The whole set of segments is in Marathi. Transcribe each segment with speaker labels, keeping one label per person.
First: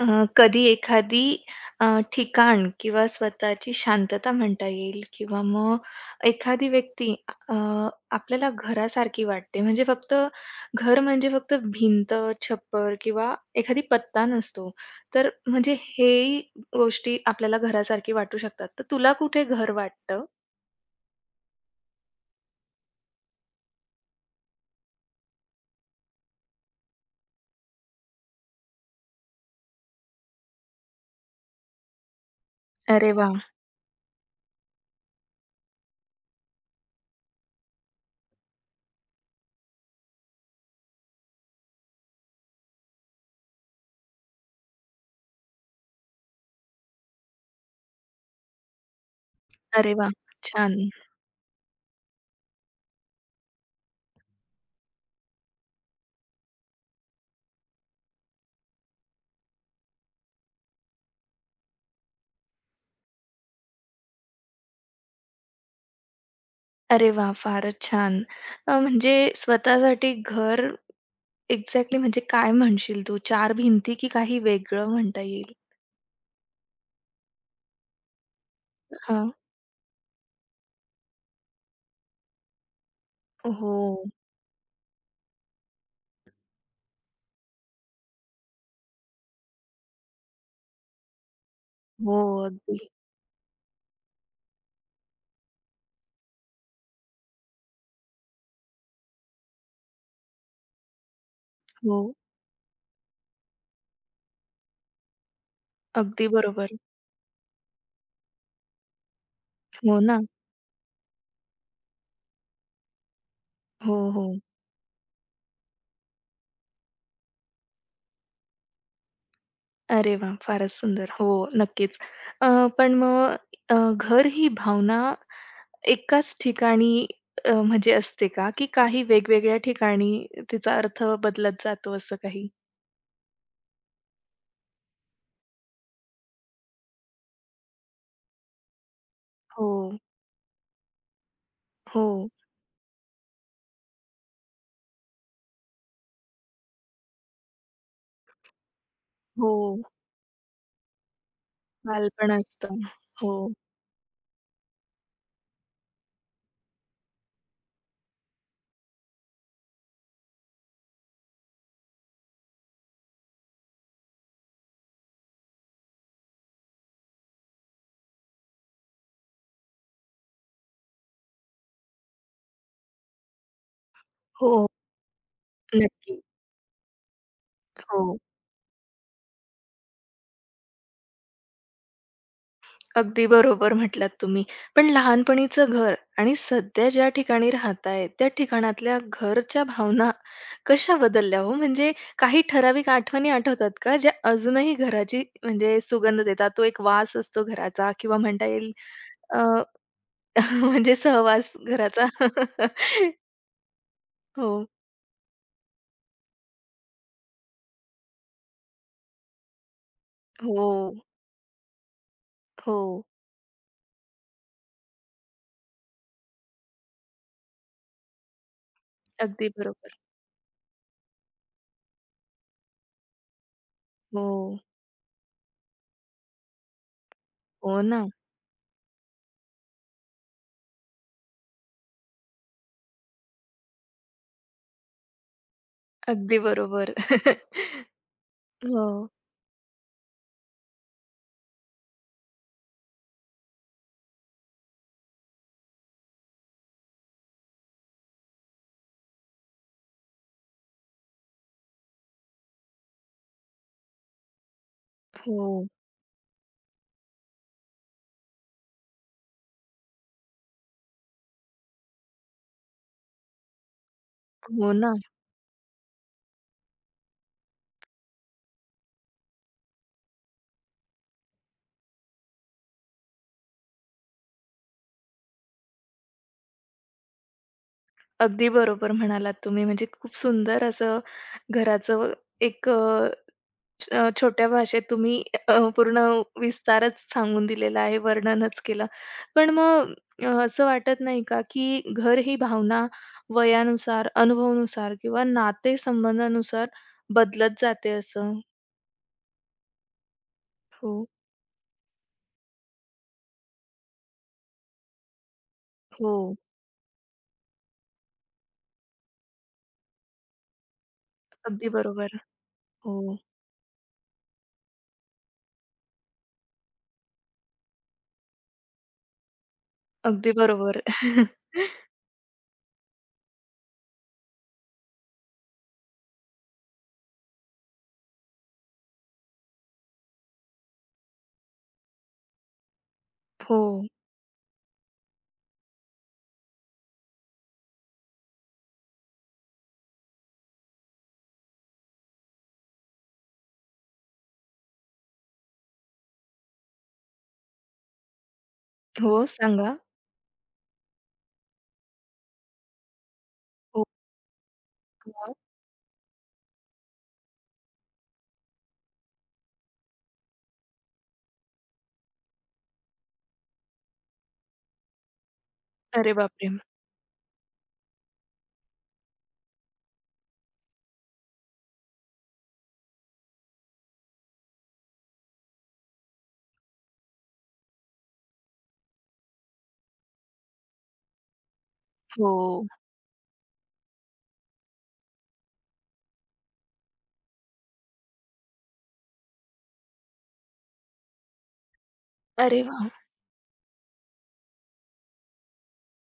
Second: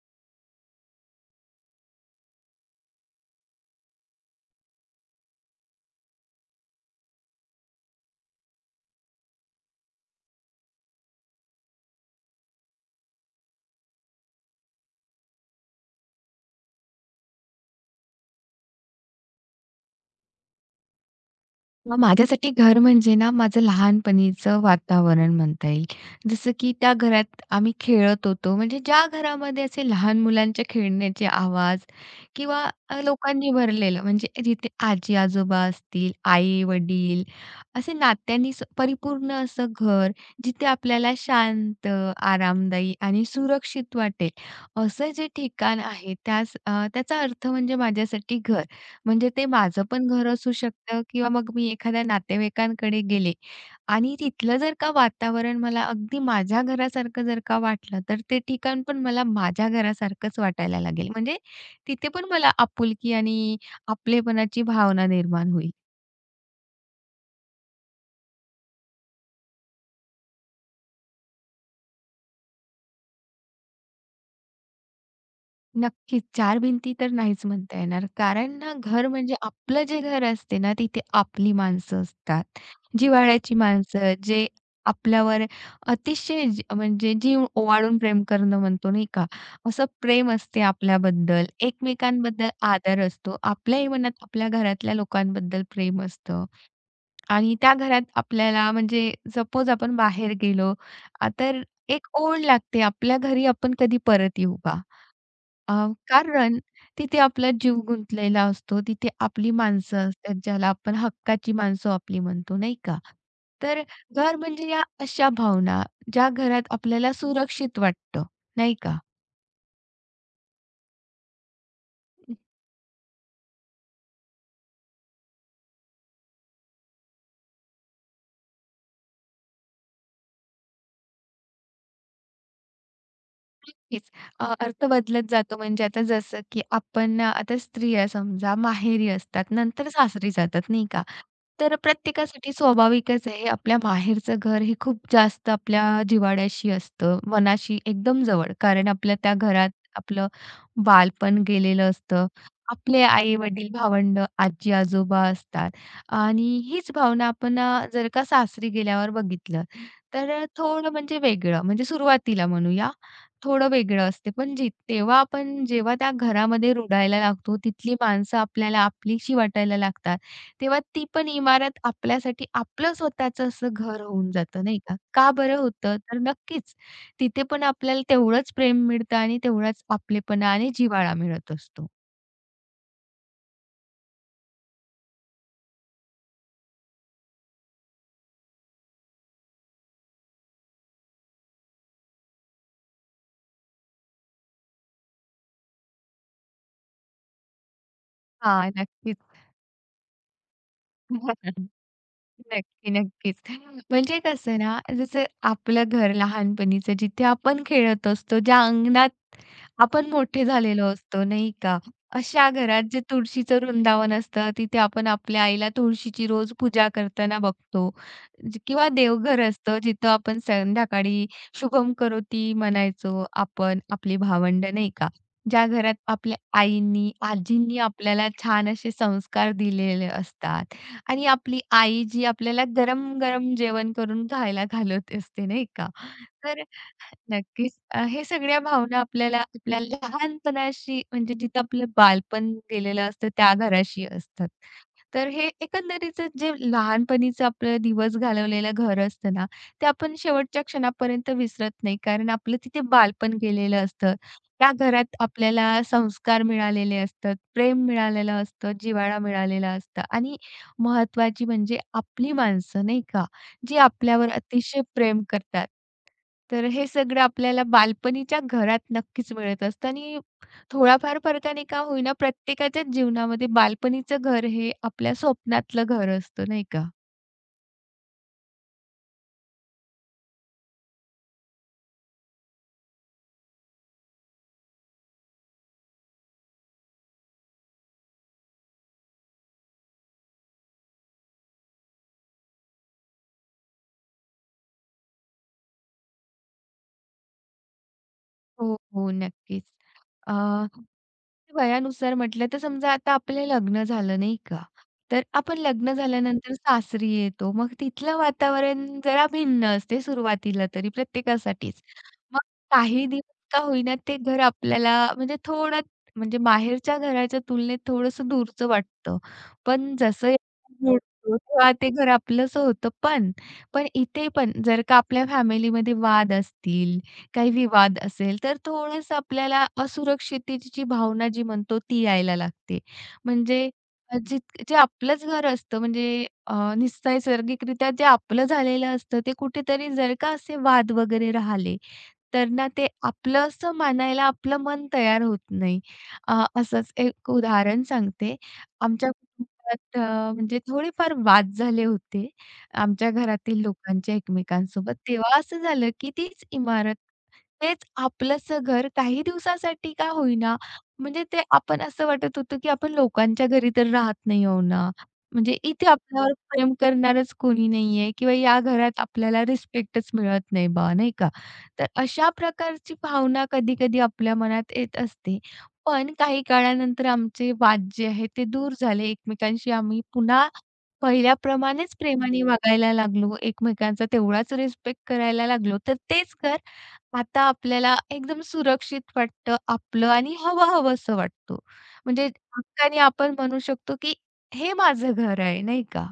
Speaker 1: अ, कधी एखादी अ, ठिकाण किंवा स्वतःची शांतता म्हणता येईल किंवा मग एखादी व्यक्ती अ, आपल्याला घरासारखी वाटते. म्हणजे फक्त घर म्हणजे फक्त भिंत, छप्पर किंवा एखादी पत्ता नसतो. तर म्हणजे हेही गोष्टी आपल्याला घरासारखी वाटू शकतात. तर तुला कुठे घर वाटतं?
Speaker 2: मग माझ्यासाठी घर म्हणजे ना, माझं लहानपणीचं वातावरण म्हणता येईल. जसं की त्या घरात आम्ही खेळत होतो. म्हणजे ज्या घरामध्ये असे लहान मुलांच्या खेळण्याचे आवाज किंवा
Speaker 1: अरे वाह!
Speaker 2: लोकांनी भरलेलं म्हणजे जिथे आजी-आजोबा असतील, आई-वडील असे नात्यांनी परिपूर्ण असं घर, जिथे आपल्याला शांत, आरामदायी आणि सुरक्षित वाटेल, असं जे ठिकाण आहे त्यास त्याचा अर्थ म्हणजे माझ्यासाठी घर. म्हणजे ते माझं
Speaker 1: अरे
Speaker 2: पण
Speaker 1: वाह!
Speaker 2: घर असू
Speaker 1: छान.
Speaker 2: शकतं किंवा मग मी एखाद्या नातेवाईकांकडे गेले आणि तिथलं जर का वातावरण मला अगदी माझ्या घरासारखं जर का वाटलं, तर ते ठिकाण पण मला माझ्या घरासारखंच वाटायला लागेल. म्हणजे तिथे पण मला आपुलकी आणि आपलेपणाची भावना निर्माण होईल.
Speaker 1: अरे वाह! फारच छान. म्हणजे स्वतःसाठी घर एक्झॅक्टली म्हणजे काय म्हणशील तू? चार भिंती की काही वेगळं म्हणता येईल?
Speaker 2: नक्कीच. 4 भिंती तर नाहीच म्हणता येणार. कारण ना, घर
Speaker 1: हां.
Speaker 2: म्हणजे आपलं जे घर असते ना, तिथे आपली माणसं असतात.
Speaker 1: हो,
Speaker 2: जिव्हाळ्याची
Speaker 1: हो.
Speaker 2: माणसं, जे आपल्यावर अतिशय म्हणजे जीव ओवाळून प्रेम करणं म्हणतो नाही का, असं प्रेम असते आपल्याबद्दल, एकमेकांबद्दल
Speaker 1: अगदी.
Speaker 2: आदर असतो. आपल्याही मनात आपल्या घरातल्या लोकांबद्दल प्रेम असतं आणि त्या घरात आपल्याला म्हणजे सपोज आपण बाहेर गेलो, तर एक
Speaker 1: हो.
Speaker 2: ओढ लागते, आपल्या घरी आपण कधी परत येऊ बा. अ,
Speaker 1: अगदी
Speaker 2: कारण
Speaker 1: बरोबर.
Speaker 2: तिथे आपला जीव गुंतलेला असतो. तिथे आपली
Speaker 1: हो
Speaker 2: माणसं
Speaker 1: ना.
Speaker 2: असतात, ज्याला आपण हक्काची माणसं आपली म्हणतो, नाही का? तर
Speaker 1: हो, हो.
Speaker 2: घर म्हणजे या अशा भावना, ज्या घरात आपल्याला सुरक्षित वाटतं, नाही का?
Speaker 1: अरे वाह! फारच सुंदर. हो, नक्कीच. अ, पण मग घर ही भावना एकाच ठिकाणी म्हणजे असते का? की काही वेगवेगळ्या ठिकाणी तिचा अर्थ बदलत जातो असं काही?
Speaker 2: नक्कीच. अर्थ बदलत जातो म्हणजे आता जसं की आपण आता स्त्रिया समजा माहेरी असतात,
Speaker 1: हो,
Speaker 2: नंतर सासरी जातात नाही का? तर
Speaker 1: हो,
Speaker 2: प्रत्येकासाठी स्वाभाविकच आहे आपल्या माहेरचं घर हे खूप जास्त आपल्या जिव्हाळ्याशी असतं, मनाशी एकदम जवळ. कारण आपल्या त्या
Speaker 1: हो.
Speaker 2: घरात आपलं बालपण गेलेलं असतं.
Speaker 1: बालपण असतं.
Speaker 2: आपले
Speaker 1: हो,
Speaker 2: आई-वडील, भावंड, आजी-आजोबा असतात आणि हीच भावना आपण जर का सासरी गेल्यावर बघितलं, तर थोडं म्हणजे वेगळं म्हणजे सुरुवातीला म्हणूया थोडं वेगळं असते. पण जी तेव्हा आपण जेव्हा त्या घरामध्ये रुळायला लागतो, तिथली माणसं आपल्याला आपलीशी वाटायला लागतात, तेव्हा ती पण इमारत आपल्यासाठी आपलं स्वतःचं असं घर होऊन जातं,
Speaker 1: हो.
Speaker 2: नाही का? का बरं होतं? तर
Speaker 1: नक्की.
Speaker 2: नक्कीच तिथे पण आपल्याला
Speaker 1: हो.
Speaker 2: तेवढंच प्रेम मिळतं आणि तेवढाच आपलेपणा आणि जिव्हाळा मिळत असतो.
Speaker 1: अगदी बरोबर म्हटलात तुम्ही. पण लहानपणीचं घर आणि सध्या ज्या ठिकाणी राहताय, त्या ठिकाणातल्या घरच्या भावना कशा बदलल्या हो? म्हणजे काही ठराविक आठवणी आठवतात का, ज्या अजूनही घराची म्हणजे सुगंध देतात? तो एक वास असतो घराचा किंवा म्हणता
Speaker 2: हां,
Speaker 1: येईल
Speaker 2: नक्कीच.
Speaker 1: अ, म्हणजे सहवास घराचा.
Speaker 2: नक्की, नक्कीच. म्हणजे
Speaker 1: हो,
Speaker 2: कसं ना, जसं आपलं घर लहानपणीचं जिथे आपण खेळत असतो, ज्या अंगणात आपण मोठे
Speaker 1: हो,
Speaker 2: झालेलो असतो, नाही का? अशा घरात जे
Speaker 1: हो.
Speaker 2: तुळशीचं वृंदावन असतं, तिथे आपण आपल्या आईला तुळशीची रोज पूजा करताना बघतो. किंवा देवघर
Speaker 1: अगदी
Speaker 2: असतं,
Speaker 1: बरोबर.
Speaker 2: जिथं आपण संध्याकाळी शुभम करोती म्हणायचो आपण, आपली
Speaker 1: हो,
Speaker 2: भावंड नाही का? ज्या घरात आपल्या आईंनी, आजींनी
Speaker 1: हो ना.
Speaker 2: आपल्याला छान असे संस्कार दिलेले असतात. आणि आपली आई जी आपल्याला गरम-गरम जेवण करून खायला घालत असते, नाही का?
Speaker 1: अगदी
Speaker 2: तर
Speaker 1: बरोबर.
Speaker 2: नक्कीच हे सगळ्या
Speaker 1: हो,
Speaker 2: भावना आपल्याला आपल्या लहानपणाशी म्हणजे जिथं आपलं बालपण गेलेलं असतं त्या घराशी असतात. तर हे एकंदरीत जे लहानपणीचं आपलं दिवस घालवलेलं घर असतं ना, ते आपण शेवटच्या क्षणापर्यंत विसरत नाही. कारण आपलं तिथे बालपण गेलेलं असतं. त्या घरात
Speaker 1: हो,
Speaker 2: आपल्याला संस्कार मिळालेले असतात, प्रेम मिळालेलं असतं, जिव्हाळा मिळालेला असतं आणि महत्त्वाची म्हणजे आपली माणसं नाही का, जी आपल्यावर
Speaker 1: हो
Speaker 2: अतिशय
Speaker 1: ना.
Speaker 2: प्रेम करतात. तर हे सगळं आपल्याला बालपणीच्या घरात नक्कीच मिळत असतं आणि थोड्याफार फरकाने का होईना प्रत्येकाच्याच जीवनामध्ये बालपणीचं घर हे आपल्या स्वप्नातलं घर असतं नाही का?
Speaker 1: अगदी बरोबर म्हणालात तुम्ही. म्हणजे खूप सुंदर असं घराचं एक छोट्या भाषेत तुम्ही पूर्ण विस्तारच सांगून दिलेला आहे, वर्णनच केलं. पण मग असं वाटत नाही का, की घर ही भावना वयानुसार, अनुभवानुसार किंवा नातेसंबंधानुसार बदलत जाते असं?
Speaker 2: हो. हो, नक्कीच.
Speaker 1: हो,
Speaker 2: वयानुसार म्हटलं तर समजा आता आपलं लग्न झालं नाही का? तर आपण लग्न
Speaker 1: हो.
Speaker 2: झाल्यानंतर सासरी येतो. मग तिथलं वातावरण जरा भिन्न असते सुरुवातीला तरी
Speaker 1: अगदी
Speaker 2: प्रत्येकासाठीच.
Speaker 1: बरोबर.
Speaker 2: मग
Speaker 1: हो,
Speaker 2: काही दिवस का होईना ते घर आपल्याला म्हणजे थोडं म्हणजे माहेरच्या घराच्या तुलनेत थोडंसं दूरचं वाटतं. पण
Speaker 1: अगदी
Speaker 2: जसं
Speaker 1: बरोबर.
Speaker 2: मोडतो तेव्हा ते घर आपलंसं होतं. पण इथे पण जर का आपल्या फॅमिलीमध्ये वाद असतील काही विवाद असेल, तर थोडंसं आपल्याला असुरक्षिततेची भावना जी म्हणतो ती यायला लागते. म्हणजे
Speaker 1: हो,
Speaker 2: अ, जित जे आपलंच घर असतं म्हणजे अ, निस नैसर्गिकरित्या जे आपलं झालेलं असतं, ते कुठेतरी जर का असे वाद वगैरे राहिले, तर ना ते आपलंसं मानायला आपलं मन तयार होत नाही. असंच एक उदाहरण सांगते. आमच्या
Speaker 1: हो. सांगा.
Speaker 2: कुटुंबात म्हणजे थोडेफार वाद झाले होते आमच्या घरातील
Speaker 1: हो.
Speaker 2: लोकांच्या एकमेकांसोबत.
Speaker 1: हां.
Speaker 2: तेव्हा असं झालं की तीच इमारत, तेच आपलंसं घर काही दिवसासाठी का होईना, म्हणजे ते आपण असं वाटत होतं की आपण लोकांच्या घरी तर राहत नाही आहो ना. म्हणजे इथे
Speaker 1: अरे
Speaker 2: आपल्यावर
Speaker 1: बापरे!
Speaker 2: प्रेम करणारच कोणी नाहीये किंवा या घरात आपल्याला रिस्पेक्टच मिळत नाही बा, नाही का? तर अशा प्रकारची भावना कधी-कधी आपल्या मनात येत असते. पण काही काळानंतर आमचे वाद जे आहेत ते दूर झाले. एकमेकांशी आम्ही पुन्हा पहिल्याप्रमाणेच प्रेमाने
Speaker 1: हो.
Speaker 2: वागायला लागलो. एकमेकांचा तेवढाच रिस्पेक्ट करायला लागलो. तर तेच घर आता आपल्याला एकदम सुरक्षित वाटतं आपलं आणि हवं-हवंसं वाटतो. म्हणजे
Speaker 1: अरे वाह!
Speaker 2: हक्काने आपण म्हणू शकतो की हे माझं घर आहे, नाही का?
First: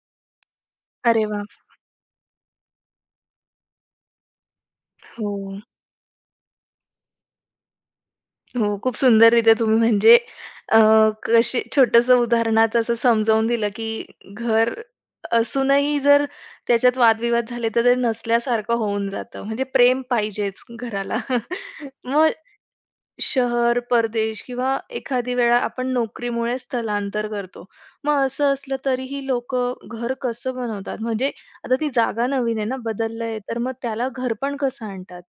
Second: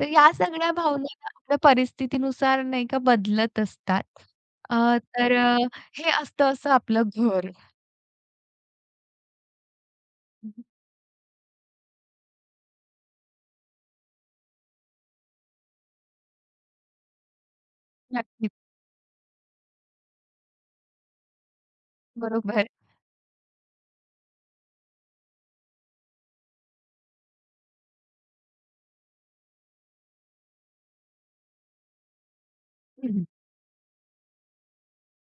Speaker 2: तर या सगळ्या भावना
Speaker 1: अरे वाह!
Speaker 2: आपल्या परिस्थितीनुसार नाही का बदलत असतात. अ,
Speaker 1: हो,
Speaker 2: तर अ, हे असतं असं आपलं घर.
Speaker 1: हो. खूप सुंदररीत्या तुम्ही म्हणजे अ, कशी छोटंसं उदाहरणात असं समजावून दिलं, की घर असूनही जर त्याच्यात वादविवाद झाले, तर ते
Speaker 2: नक्कीच.
Speaker 1: नसल्यासारखं होऊन जातं. म्हणजे प्रेम पाहिजेच घराला. मग
Speaker 2: बरोबर.
Speaker 1: शहर, परदेश किंवा एखादी वेळा आपण नोकरीमुळे स्थलांतर करतो. मग असं असलं तरीही लोकं घर कसं बनवतात? म्हणजे आता ती जागा नवीन आहे ना, बदललंय, तर मग त्याला घरपण कसं आणतात?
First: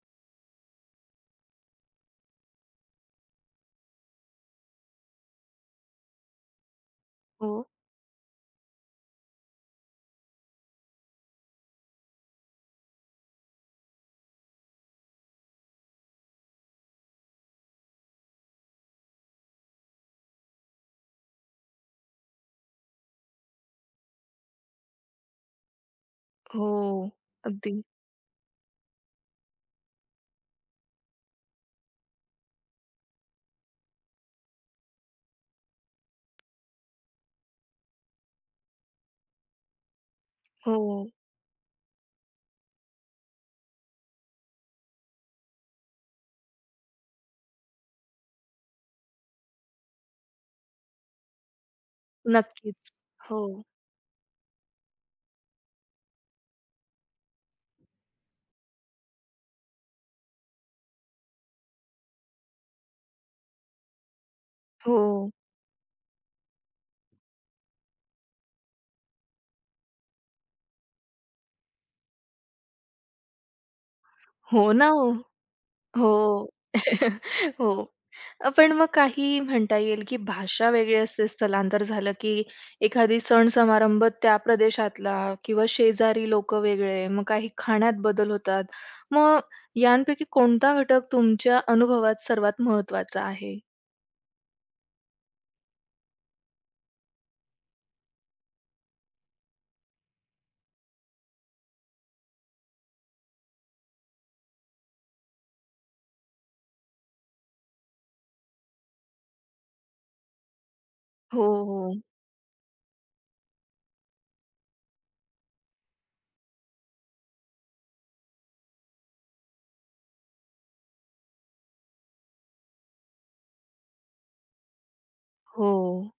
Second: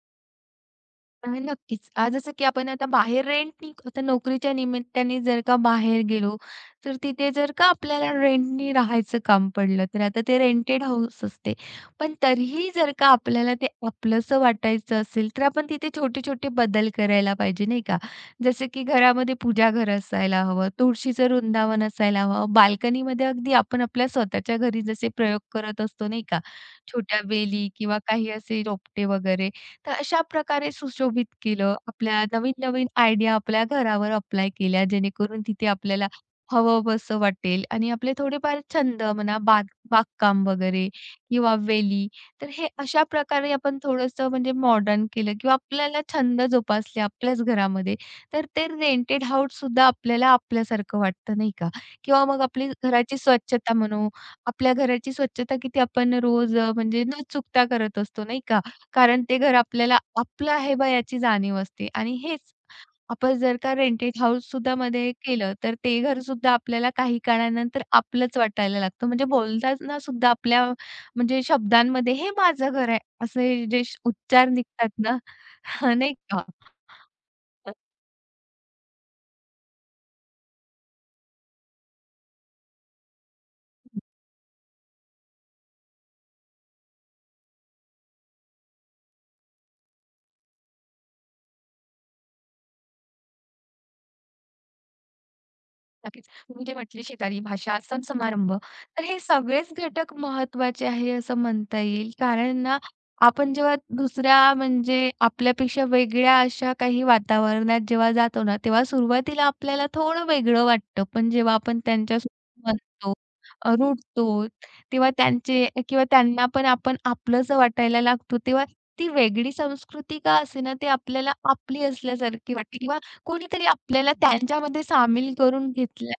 Speaker 2: नक्कीच. जसं की आपण आता बाहेर रेंटनी आता नोकरीच्या निमित्ताने जर का बाहेर गेलो, तर तिथे जर
Speaker 1: हो.
Speaker 2: का आपल्याला रेंटनी राहायचं काम पडलं, तर आता ते रेंटेड हाऊस असते. पण तरीही जर का आपल्याला ते आपलंसं वाटायचं असेल, तर आपण तिथे छोटे-छोटे बदल करायला पाहिजे, नाही का? जसं की घरामध्ये पूजाघर असायला हवं, तुळशीचं वृंदावन असायला हवं, बाल्कनीमध्ये अगदी आपण आपल्या स्वतःच्या घरी जसे प्रयोग करत असतो, नाही का?
Speaker 1: हो,
Speaker 2: छोट्या वेली
Speaker 1: अगदी.
Speaker 2: किंवा काही असे रोपटे वगैरे, तर अशा प्रकारे सुशोभित केलं. आपल्या नवीन-नवीन आयडिया आपल्या घरावर अप्लाय केल्या, जेणेकरून तिथे आपल्याला हवं-हवंसं वाटेल आणि आपले थोडेफार छंद म्हणा, बागकाम
Speaker 1: हो,
Speaker 2: वगैरे किंवा वेली, तर हे अशा प्रकारे आपण थोडंसं म्हणजे मॉडर्न केलं किंवा आपल्याला छंद जोपासले आपल्याच घरामध्ये, तर ते रेंटेड हाऊससुद्धा आपल्याला आपल्यासारखं वाटतं, नाही का? किंवा मग आपली
Speaker 1: नक्कीच.
Speaker 2: घराची
Speaker 1: हो,
Speaker 2: स्वच्छता म्हणू, आपल्या घराची स्वच्छता किती आपण रोज म्हणजे न चुकता करत असतो, नाही का? कारण ते घर आपल्याला आपलं आहे बा याची जाणीव असते आणि हेच आपण जर का रेंटेड हाऊस सुद्धा मध्ये
Speaker 1: हो,
Speaker 2: केलं, तर ते घरसुद्धा आपल्याला काही काळानंतर आपलंच वाटायला लागतं. म्हणजे बोलतानासुद्धा आपल्या म्हणजे शब्दांमध्ये हे माझं घर आहे असे जे उच्चार
Speaker 1: हो ना
Speaker 2: निघतात
Speaker 1: हो.
Speaker 2: ना, नाही का?
Speaker 1: हो, हो. पण मग काही म्हणता येईल, की भाषा वेगळी असते स्थलांतर झालं, की एखादी सण समारंभ त्या प्रदेशातला किंवा शेजारी लोक वेगळे, मग काही खाण्यात बदल होतात. मग यांपैकी कोणता घटक तुमच्या अनुभवात सर्वात महत्त्वाचा आहे?
Speaker 2: नक्कीच. तुम्ही जे म्हटले शेजारी भाषा, सण-समारंभ, तर हे सगळेच घटक महत्त्वाचे आहे असं म्हणता येईल. कारण ना, आपण जेव्हा दुसऱ्या म्हणजे आपल्यापेक्षा वेगळ्या अशा काही वातावरणात जेव्हा जातो ना, तेव्हा सुरुवातीला आपल्याला थोडं वेगळं वाटतं. पण
Speaker 1: हो,
Speaker 2: जेव्हा आपण
Speaker 1: हो,
Speaker 2: त्यांच्यासोबत बनतो, रुळतो, तेव्हा त्यांचे किंवा त्यांना पण आपण आपलंसं वाटायला लागतो. तेव्हा ती वेगळी संस्कृती का असेना, ते आपल्याला आपली असल्यासारखी वाटते. कोणीतरी आपल्याला त्यांच्यामध्ये सामील करून
Speaker 1: हो.
Speaker 2: घेतलं.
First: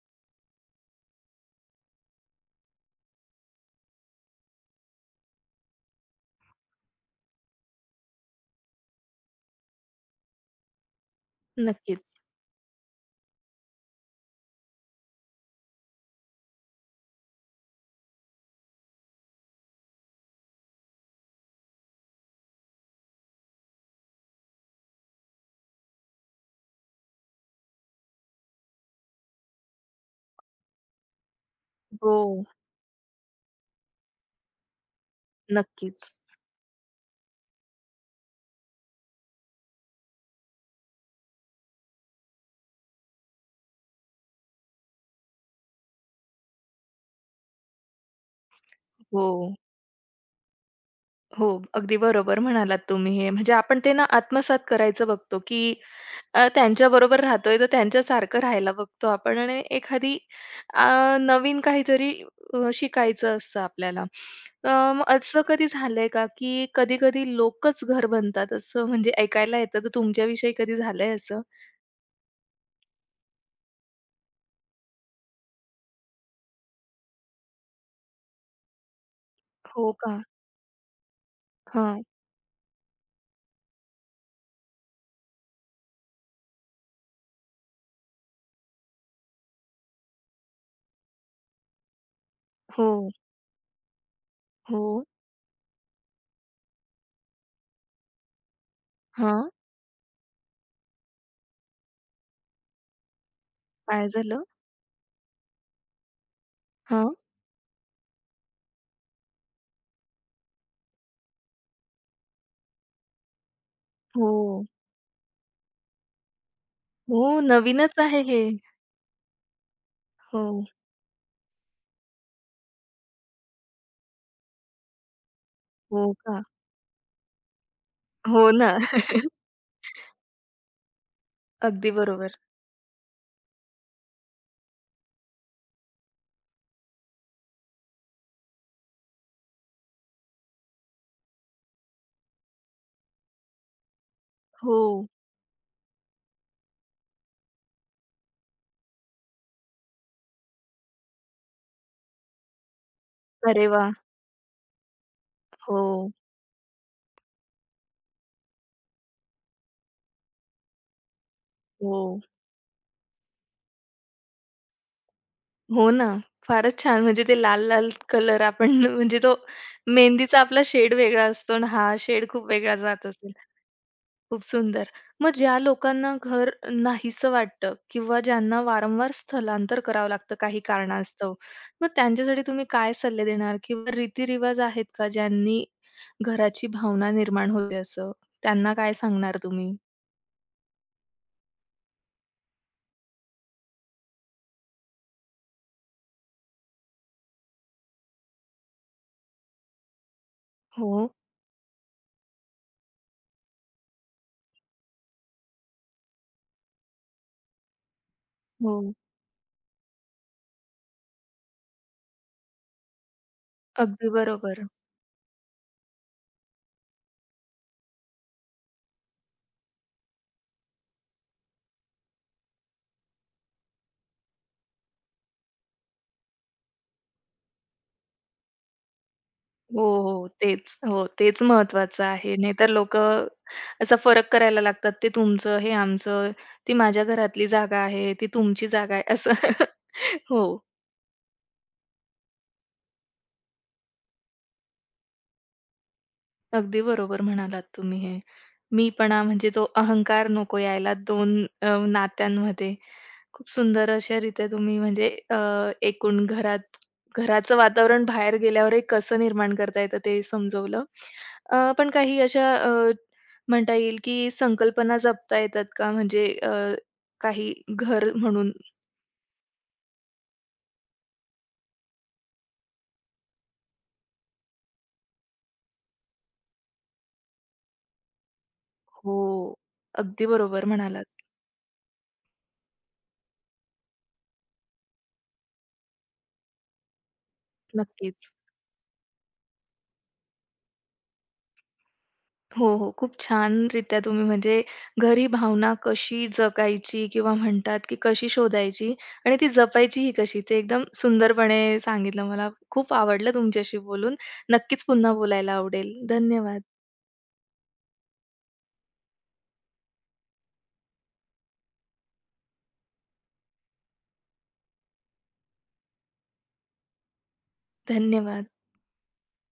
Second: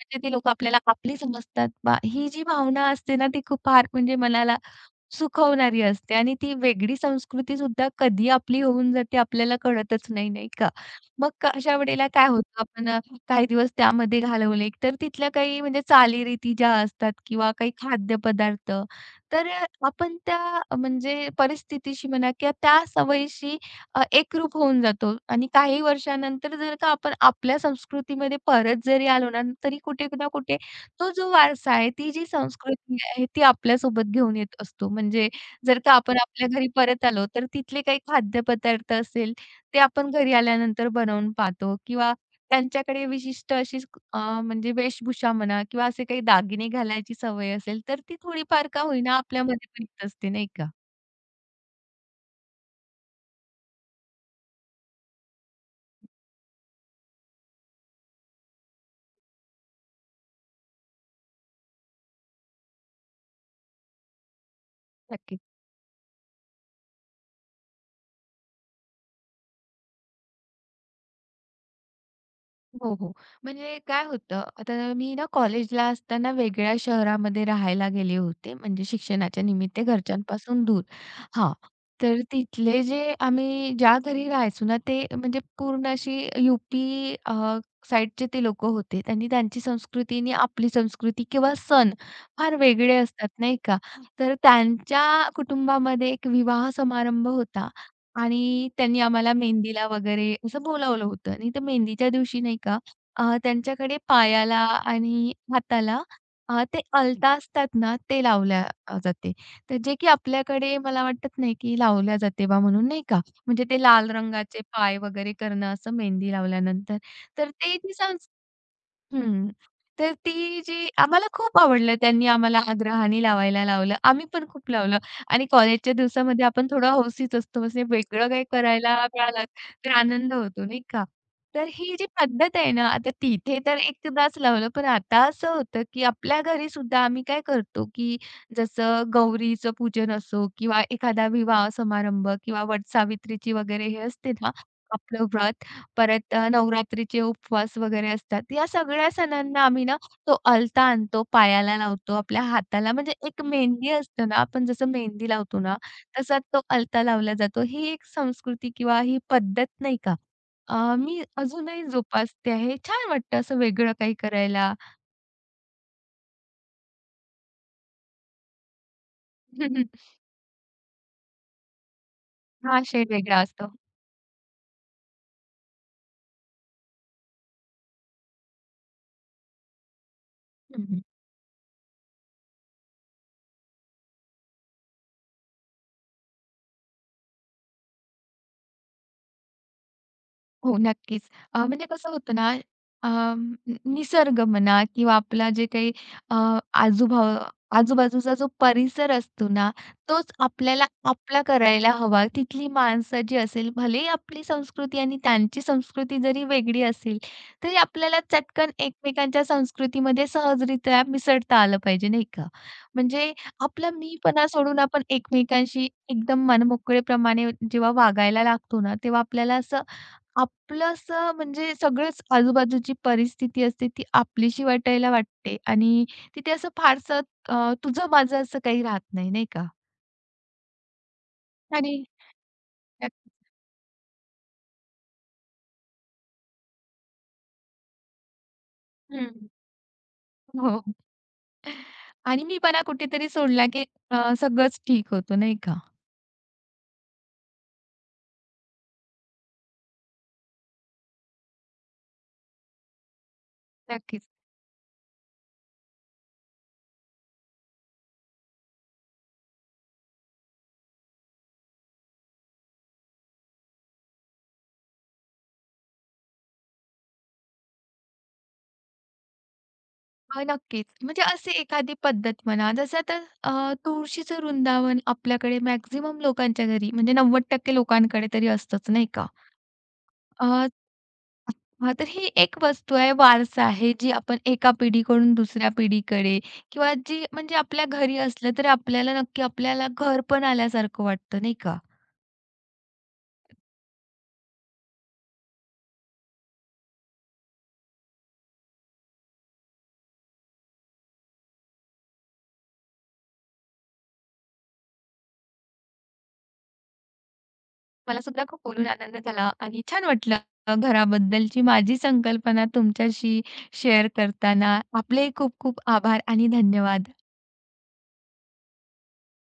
Speaker 2: म्हणजे ते लोकं आपल्याला आपली समजतात बा ही जी भावना असते ना, ती खूप फार म्हणजे मनाला सुखवणारी असते आणि ती वेगळी संस्कृती सुद्धा कधी आपली होऊन जाते आपल्याला कळतच नाही, नाही का? मग अशा वेळेला
Speaker 1: नक्कीच.
Speaker 2: काय होतं आपण काही दिवस त्यामध्ये घालवले, तर तिथल्या काही म्हणजे चालीरीती ज्या असतात किंवा काही खाद्यपदार्थ, तर आपण त्या म्हणजे परिस्थितीशी म्हणा किंवा त्या सवयीशी एकरूप होऊन जातो आणि काही वर्षानंतर जर का आपण आपल्या संस्कृतीमध्ये परत जरी आलो ना, तरी कुठे ना कुठे तो जो वारसा आहे, ती जी
Speaker 1: हो,
Speaker 2: संस्कृती आहे, ती आपल्यासोबत घेऊन येत असतो. म्हणजे जर का
Speaker 1: नक्कीच.
Speaker 2: आपण आपल्या घरी परत आलो, तर तिथले काही खाद्यपदार्थ असेल, ते आपण घरी आल्यानंतर बनवून पाहतो किंवा त्यांच्याकडे विशिष्ट अशी म्हणजे वेशभूषा म्हणा किंवा असे काही दागिने घालायची सवय असेल, तर ती थोडीफार का होईना
Speaker 1: हो.
Speaker 2: आपल्यामध्ये पण येत असते, नाही का?
Speaker 1: हो, अगदी बरोबर म्हणालात तुम्ही हे. म्हणजे आपण ते ना आत्मसात करायचं बघतो, की त्यांच्याबरोबर राहतोय तर त्यांच्यासारखं राहायला बघतो आपण आणि एखादी अ, नवीन काहीतरी शिकायचं असतं आपल्याला. अ, मग असं कधी झालंय का, की कधी-कधी लोकच घर बनतात असं म्हणजे ऐकायला येतं, तर तुमच्याविषयी कधी झालंय असं?
Speaker 2: हो, हो. म्हणजे काय होतं, आता मी ना कॉलेजला असताना वेगळ्या शहरामध्ये राहायला गेले होते, म्हणजे शिक्षणाच्या निमित्त
Speaker 1: हो का?
Speaker 2: घरच्यांपासून दूर. हां,
Speaker 1: हां.
Speaker 2: तर तिथले जे आम्ही ज्या घरी राहायचो ना, ते म्हणजे पूर्ण अशी यू-पी साइडचे ते लोकं होते आणि त्यांची संस्कृती आणि आपली संस्कृती किंवा सण फार वेगळे
Speaker 1: हो,
Speaker 2: असतात, नाही का? तर
Speaker 1: हो.
Speaker 2: त्यांच्या कुटुंबामध्ये एक विवाह समारंभ होता आणि त्यांनी आम्हाला
Speaker 1: हां.
Speaker 2: मेहंदीला वगैरे असं बोलावलं होतं आणि त्या मेहंदीच्या दिवशी नाही का त्यांच्याकडे
Speaker 1: काय झालं?
Speaker 2: पायाला आणि हाताला ते
Speaker 1: हां.
Speaker 2: अलता असतात ना, ते लावल्या जाते. तर जे की आपल्याकडे मला वाटत नाही की लावल्या जाते बा म्हणून नाही का? म्हणजे ते लाल रंगाचे
Speaker 1: हो.
Speaker 2: पाय वगैरे करणं असं मेहंदी लावल्यानंतर.
Speaker 1: हो,
Speaker 2: तर ते जी
Speaker 1: नवीनच आहे
Speaker 2: संस्कृती
Speaker 1: हे.
Speaker 2: हं. तर
Speaker 1: हो.
Speaker 2: ती जी आम्हाला खूप आवडलं. त्यांनी आम्हाला आग्रहाने लावायला लावलं. आम्ही पण खूप लावलं आणि कॉलेजच्या
Speaker 1: हो का?
Speaker 2: दिवसामध्ये आपण थोडं हौसीच असतो. म्हणजे वेगळं काही
Speaker 1: हो ना.
Speaker 2: करायला मिळालं तर आनंद होतो, नाही का? तर
Speaker 1: अगदी
Speaker 2: ही जी
Speaker 1: बरोबर.
Speaker 2: पद्धत आहे ना, आता तिथे तर एकदाच लावलं, पण आता असं होतं, की आपल्या घरी सुद्धा आम्ही काय करतो, की जसं गौरीचं पूजन असो किंवा एखादा विवाह समारंभ किंवा वटसावित्रीची वगैरे हे असते ना
Speaker 1: हो.
Speaker 2: आपलं व्रत, परत नवरात्रीचे उपवास वगैरे असतात. या सगळ्या सणांना आम्ही ना तो अलता आणतो, पायाला लावतो, आपल्या हाताला म्हणजे एक
Speaker 1: अरे वाह!
Speaker 2: मेहंदी असते ना, आपण जसं मेहंदी लावतो ना,
Speaker 1: हो,
Speaker 2: तसा तो अलता लावला जातो. ही एक संस्कृती किंवा ही पद्धत नाही का, मी अजूनही
Speaker 1: हो.
Speaker 2: जोपासते आहे. छान वाटतं असं वेगळं काही करायला.
Speaker 1: हो ना. फारच छान. म्हणजे ते लाल-लाल कलर आपण म्हणजे तो मेहंदीचा आपला शेड वेगळा असतो आणि हा शेड खूप वेगळा
Speaker 2: हा क्षण
Speaker 1: जात असेल.
Speaker 2: वेगळा असतो.
Speaker 1: खूप सुंदर. मग ज्या लोकांना घर नाहीसं वाटतं किंवा ज्यांना वारंवार स्थलांतर करावं लागतं काही कारणास्तव, मग त्यांच्यासाठी तुम्ही काय सल्ले देणार किंवा रीतिरिवाज आहेत का ज्यांनी घराची भावना निर्माण होते असं? त्यांना काय सांगणार तुम्ही?
Speaker 2: हो, नक्कीच. म्हणजे कसं होतं ना, अ, नि निसर्ग म्हणा किंवा आपला जे काही अ, आजूभा आजूबाजूचा जो परिसर असतो ना, तोच आपल्याला
Speaker 1: हो,
Speaker 2: आपला करायला हवा. तिथली माणसं जी असेल, भलेही आपली संस्कृती आणि त्यांची संस्कृती जरी वेगळी असेल, तरी आपल्याला चटकन
Speaker 1: हो.
Speaker 2: एकमेकांच्या संस्कृतीमध्ये सहजरित्या मिसळता आलं पाहिजे, नाही का? म्हणजे आपला
Speaker 1: अगदी
Speaker 2: मीपणा
Speaker 1: बरोबर.
Speaker 2: सोडून आपण एकमेकांशी एकदम मनमोकळेपणाने जेव्हा वागायला लागतो ना, तेव्हा आपल्याला असं आपलं असं म्हणजे सगळंच आजूबाजूची परिस्थिती असते ती आपलीशी वाटायला वाटते आणि तिथे असं फारसं तुझं माझं असं काही राहत नाही, नाही का?
Speaker 1: हो, हो. हो. तेच. हो, तेच
Speaker 2: आणि
Speaker 1: महत्वाचं आहे. नाहीतर लोकं असा फरक करायला लागतात. ते तुमचं, हे आमचं, ती माझ्या घरातली जागा आहे, ती तुमची जागा आहे असं.
Speaker 2: हं.
Speaker 1: हो.
Speaker 2: हो. आणि मी पणा कुठेतरी सोडला की सगळंच ठीक होतं, नाही का?
Speaker 1: अगदी बरोबर म्हणालात तुम्ही हे. मीपणा म्हणजे तो अहंकार नको यायला 2 नात्यांमध्ये. खूप सुंदर
Speaker 2: नक्कीच.
Speaker 1: अशारीत्या तुम्ही म्हणजे एकूण घरात घराचं वातावरण बाहेर गेल्यावर एक कसं निर्माण करता येतं ते समजवलं. पण काही अशा म्हणता येईल की संकल्पना जपता येतात का? म्हणजे काही घर म्हणून
Speaker 2: हो, नक्कीच. म्हणजे अशी एखादी पद्धत म्हणा जसं आता तुळशीचं वृंदावन आपल्याकडे मॅक्सिमम लोकांच्या घरी म्हणजे 90% लोकांकडे तरी असतंच, नाही
Speaker 1: हो.
Speaker 2: का?
Speaker 1: अगदी
Speaker 2: अ,
Speaker 1: बरोबर म्हणालात.
Speaker 2: हां, तर ही एक वस्तू आहे, वारसा आहे, जी आपण एका पिढीकडून दुसऱ्या पिढीकडे किंवा जी म्हणजे आपल्या घरी
Speaker 1: नक्कीच.
Speaker 2: असलं, तर आपल्याला नक्की आपल्याला घर पण आल्यासारखं वाटतं, नाही का?
Speaker 1: हो, हो. खूप छानरित्या तुम्ही म्हणजे घरी भावना कशी जगायची किंवा म्हणतात, की कशी शोधायची आणि ती जपायची ही कशी, ते एकदम सुंदरपणे सांगितलं. मला खूप आवडलं तुमच्याशी बोलून. नक्कीच पुन्हा बोलायला आवडेल. धन्यवाद,
Speaker 2: मला सुद्धा खूप बोलून आनंद झाला आणि छान वाटलं घराबद्दलची माझी संकल्पना तुमच्याशी शेअर करताना. आपले खूप खूप आभार आणि धन्यवाद.
Speaker 1: धन्यवाद.